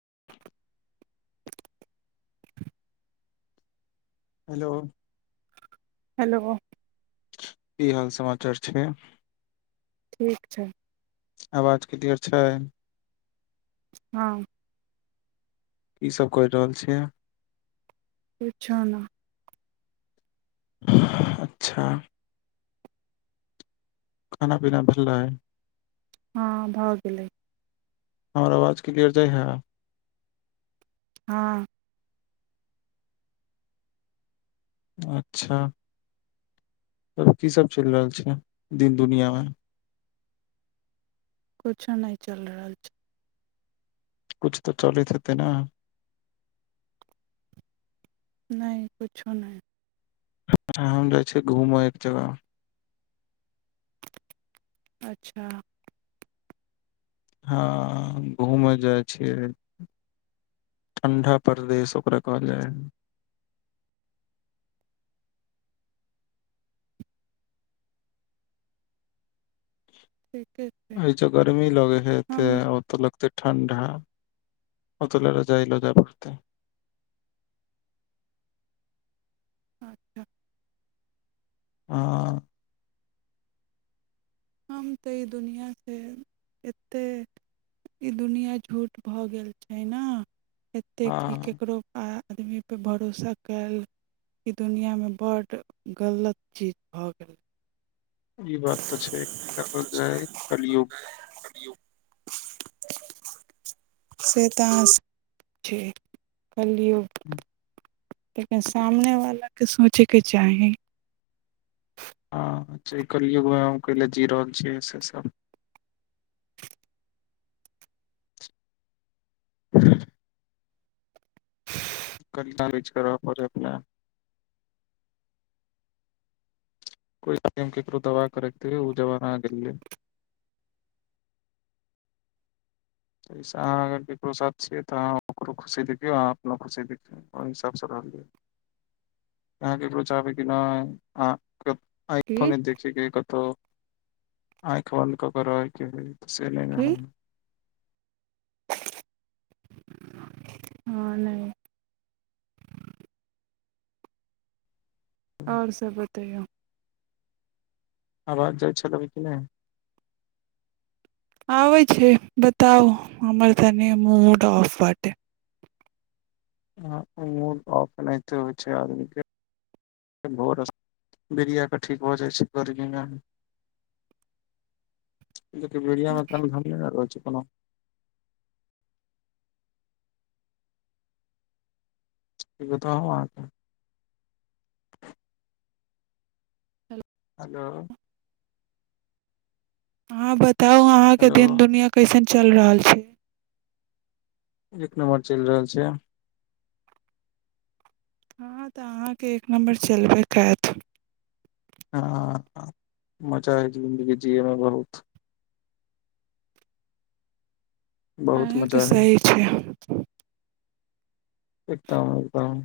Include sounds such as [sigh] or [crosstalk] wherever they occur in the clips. [inaudible] hello hello की हाल समाचार छै ठीक छै कर छै हँ ईसभ कि रहल छियै पछ ने अच्छा खाना पीना ल रहाै हँ भऽ गेलै हमर आवाज कलियरजइ हय हँ अच्छा तब कीसभ चलि रहल छै दिन दुनिआँमे किछो नहि चलि रहल छै किछु तऽ चलैत हेतै ने नहि किछो नहि हम जाइ छीियै घूमय एक जगह अच्छा हँ घूमय जाइ छियै ठण्ढा परदेश ओकरा कहल जाइ हइ ठीके छै अ जो गर्मी लगे है त हम ओ त ठण्डा पतल रह जाइ ल जाा पत अच्छा हँ हम तऽ ई दुनिआँसँ एतेक ई दुनिआँ झूठ भऽ गेल छै ने एते कि हँ केकरो आदमीपर भरोसा कयल ई दुनिआँमे बड गलत चीज भऽ गेलै ई बात तऽ छैल जाय कलियुग से तऽ छै चलियौ लेकिन सामनेवलाके सोचयके चाही हँ च कहलियै घ क ल जी रहल छियैऐ सेे सभ ह [unintelligible] क चलेज कर पड़ै अपना कोइ ककरो दबा करैके ओ जबाना गेलै अहाँ अगर ककरो साथ छियै तऽ अहाँ ओकरो खुशी देखियौ अहाँ अपो खुशी देखियौ ओहि हिसाबसँ रहलियै अहाँ ककरो चाहबै कि नहि अह आइ की फन देख कि कतहु आँखि बन्द कऽ के रहय के हैय से लेना की ह हँ नहि आओर सब बतैयौ आवाज जाइत छल अभी कि नहि आबैछै बताउ हमर तने मूड ऑफ वाटे मूड ऑफ एनाहिते होइ छै आदमीके भर बिरिया क ठीक भऽ जाइ छै गर्मीमे बिड़ियामे कान घामी ने रहै छै ह कि बताउं अहाँ के हेलो हँ ब ताउ अहाँ के हेलो दिन दुनिया कैसन चलि रहल छै एक नम्बर चलि रहल छै हँ तऽ अहाँके एक नम्बर चलबैकेत हँ मजा है जिन्दगी जियैमे बहुत बहुत आहेंके मजा है सही छै एकदम एकदम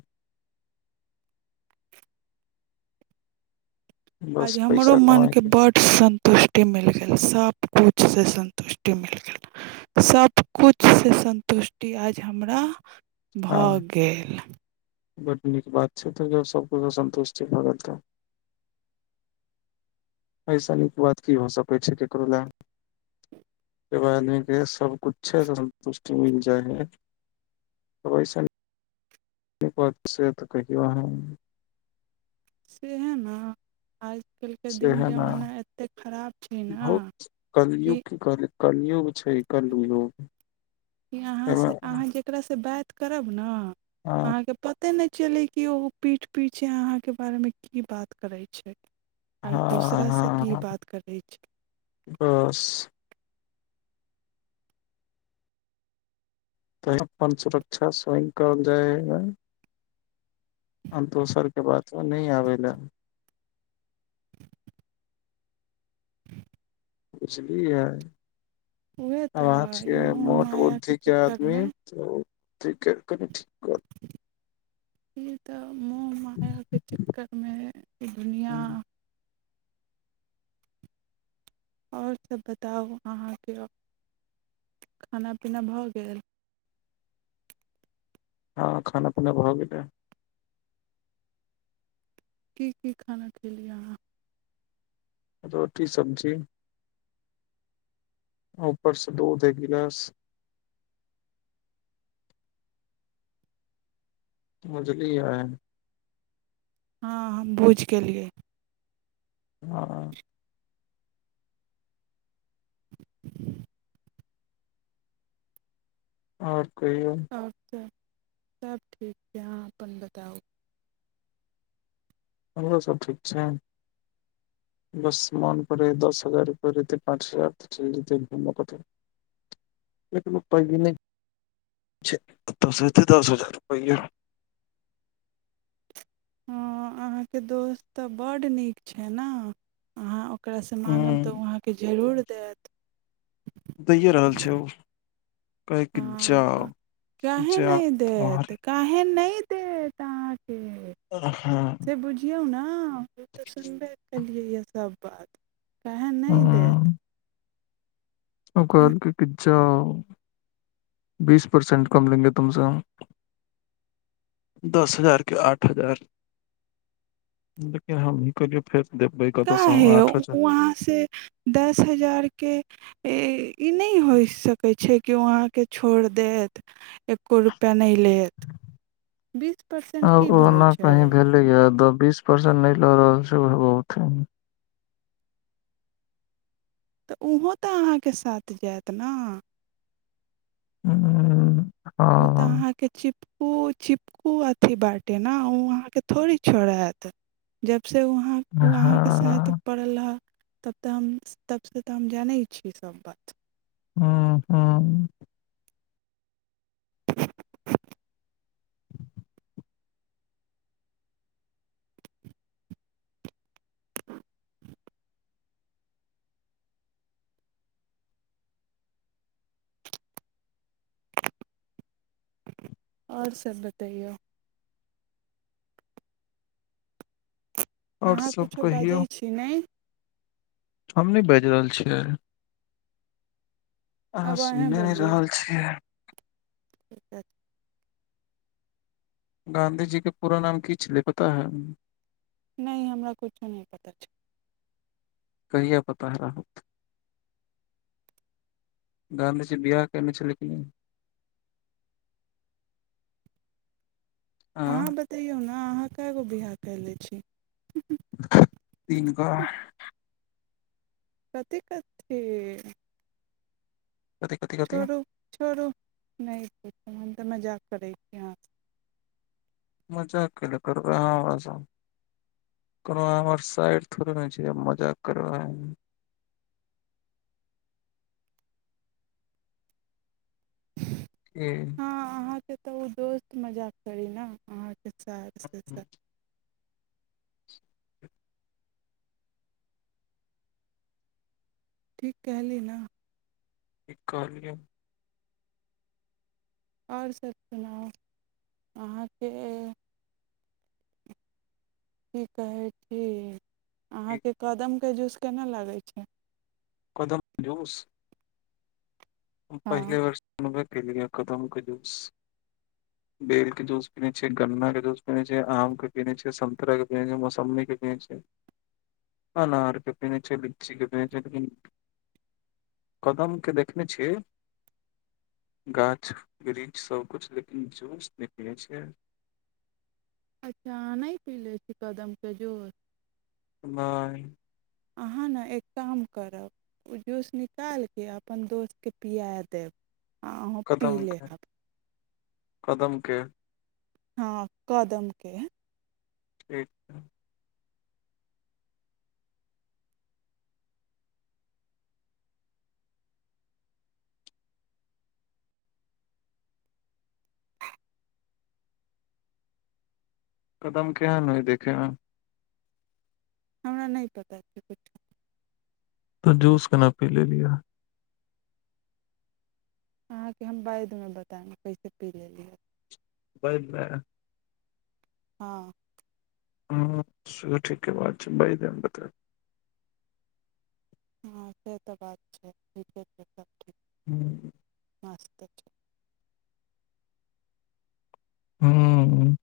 बस आइ हमरो पैसा कमाय मनके के बड्ड सन्त सन्तुष्टि मिल गेल सभकुछसे सन्तुष्टि मिल गेल सभकुछसँ सन्तुष्टि आज हमरा भऽ हँ गेल बड नीक बात छै तऽ ज सबकुछ सन्तुष्टि भऽ गेल तऽ ऐ सँ नीक बात की हो सकै छै ककरो लए एगो आदमी के सबकुछे से सन्तुष्टि मिल जाइ है ऐसन एक बात से तऽ कहियौ अहि सेहै ने आइ आइ काल्हिके से दिन है न जमाना एतेक खराब छै ने बहुत कलयुग कि की कहल कलयुग छै कलयुग ई अहाँ से हँ अहाँ जेकरासे बात करब ने हँ अहाँके पते नहि चले कि ओ पीठ पीछे अहाँ के बारे मे की बात करै छै आ हँ दोसरासँ अहाँ की ह बात करै छै बस तऽ अपन सुरक्षा स्वयं कल जाइ ह ह हम दोसरके बात मे नहि आबैलै बुझलियै उएह अब आज तऽ ई के मोह मोट मायाके बुद्धि के आदमी चक्करमे तऽ उ ठीके कनि ठीक ई तऽ मोह मायाके चक्करमे दुनिआँ आओर सभ बताउ अहाँके खाना पीना भऽ गेल हँ खाना पीना भ गेलै की की खाना खयेलियै अहाँ रोटी सब्जी ऊपर स दुध एक गिलास समझलिय आ हँ हम बुझी गेलेलियै हँ आओर कहियो आओर सब सब ठीक अहाँ अपन बताउ हमरो सब ठीक छै बस मन करै दस हजार रुपआ रहितय पाँच हजार चल जेतए पर पाइये नय छय कतय स एतय दस हजार रुपया हँ अहाँके दोस्त तऽ बड्ड नीक छै ने अहाँ ओकरासँ माँगम हूँ तऽ ओ अहाँके जरूर देत दैए रहल छै ओ कहै कि ह जाउ काहे जा नहि तुम्हार देत काहे नहि देत देत अहाँ के हँ से बुझिहो ना तऽ सुनबै केलिये या असाबाद कह नहि देत हूँ ओ कहल क अच्छा बीस परसेंट कम लेंगे तुम से हम दस हजार के आठ हजार देखियऔ हम ह करियए फेर देबै कतऽसँ हम काहे उ आठ हजार अहाँ से दस हजार के ई नहि होइ सकै छै कि ओ अहाँके छोड़ि देत एक्को रुपैआ नहि लेत बीस परसेंट आब की भइ ओना छै कहीं भेलैया द बीस परसेंट नहि लऽ रहल छै औहो बहुत छै तऽ ओहोँ तऽ अहाँके साथ जायत ने ह ओ तऽ अहाँके चिप [inaudible] से वहाँ हँ उ अहाँके साथ हँ पड़ल रहत तब तऽ हम तबसँ तऽ हम जानै छी सभ बात हँ हँ [inaudible] [inaudible] आओर सब बतैयौ आओर अहाँ सब कुछो कहियौ बजैत छी नै हम नहि बाजि रहल छियै अहाँ आब अहेँ सुनिये नहि बोलियौ रहल छियै [inaudible] गाँधीजी के पूरा नाम की छेलै पता हे नहि हमरा कुछो नहि पता छै कहिये पता रहत गाधीजी बियाह केयने छलै कि नहि अहाँ बतैयौ न न अहाँ कए गो बियाह कयले छी तीन गो कथी कथी कथि कथि कथि छोड़ु छोड़ु नहि हम तऽ मजाक करै छी अहाँ मजाक कैले करबै अहाँ हमरा सँ कोनो अहाँ हमर साइर थोड़े न छी मजाक करबै कि हँ अहाँके तऽ उ दोस्त मजाक करी न अहाँके साइर छी सा की ठीक कहली न ठीक कहलीय आओर सभ सुनाउ अहाँके की कहै छियै कि अहाँके कदम के जूस केना लागै छै कदम जूस हँ पहिले बेर सुनबे क लिय कदम के जूस बेल के जूस पीने छियै गन्ना के जूस पीने छियै आम के पीेने छियै सन्तरा के पीनै छियै मौसम्बी के पीने छियै अनार के पीेने छियै लीची के पीने छियै लेकिन कदम के देखने छियै गाछ वृक्ष सभ कुछ लेकिन जूस नहि पीने छियै अच्छा अहाँ नहि पीले छी कदमके जूस नहि अहाँ ने एक काम करब ओ जूस निकालि के अपन दोस्तकेँ पिया देब आओर अहूँ पी कदमके लेहब कदमके हँ कदमके ठिक कदम केहन होयहै देखैमे हमरा नहि पता कुछो तऽ जूस केना पी ले लिय अहाँकेँ हम बाइदमे बतायब कैसे पी लेली ह बइदमे हँ हँ सेहो ठीके बात छै बइदमे बताएब हँ से तऽ बात छै ठीके छै सब ठीक ह्म मस्ते हँ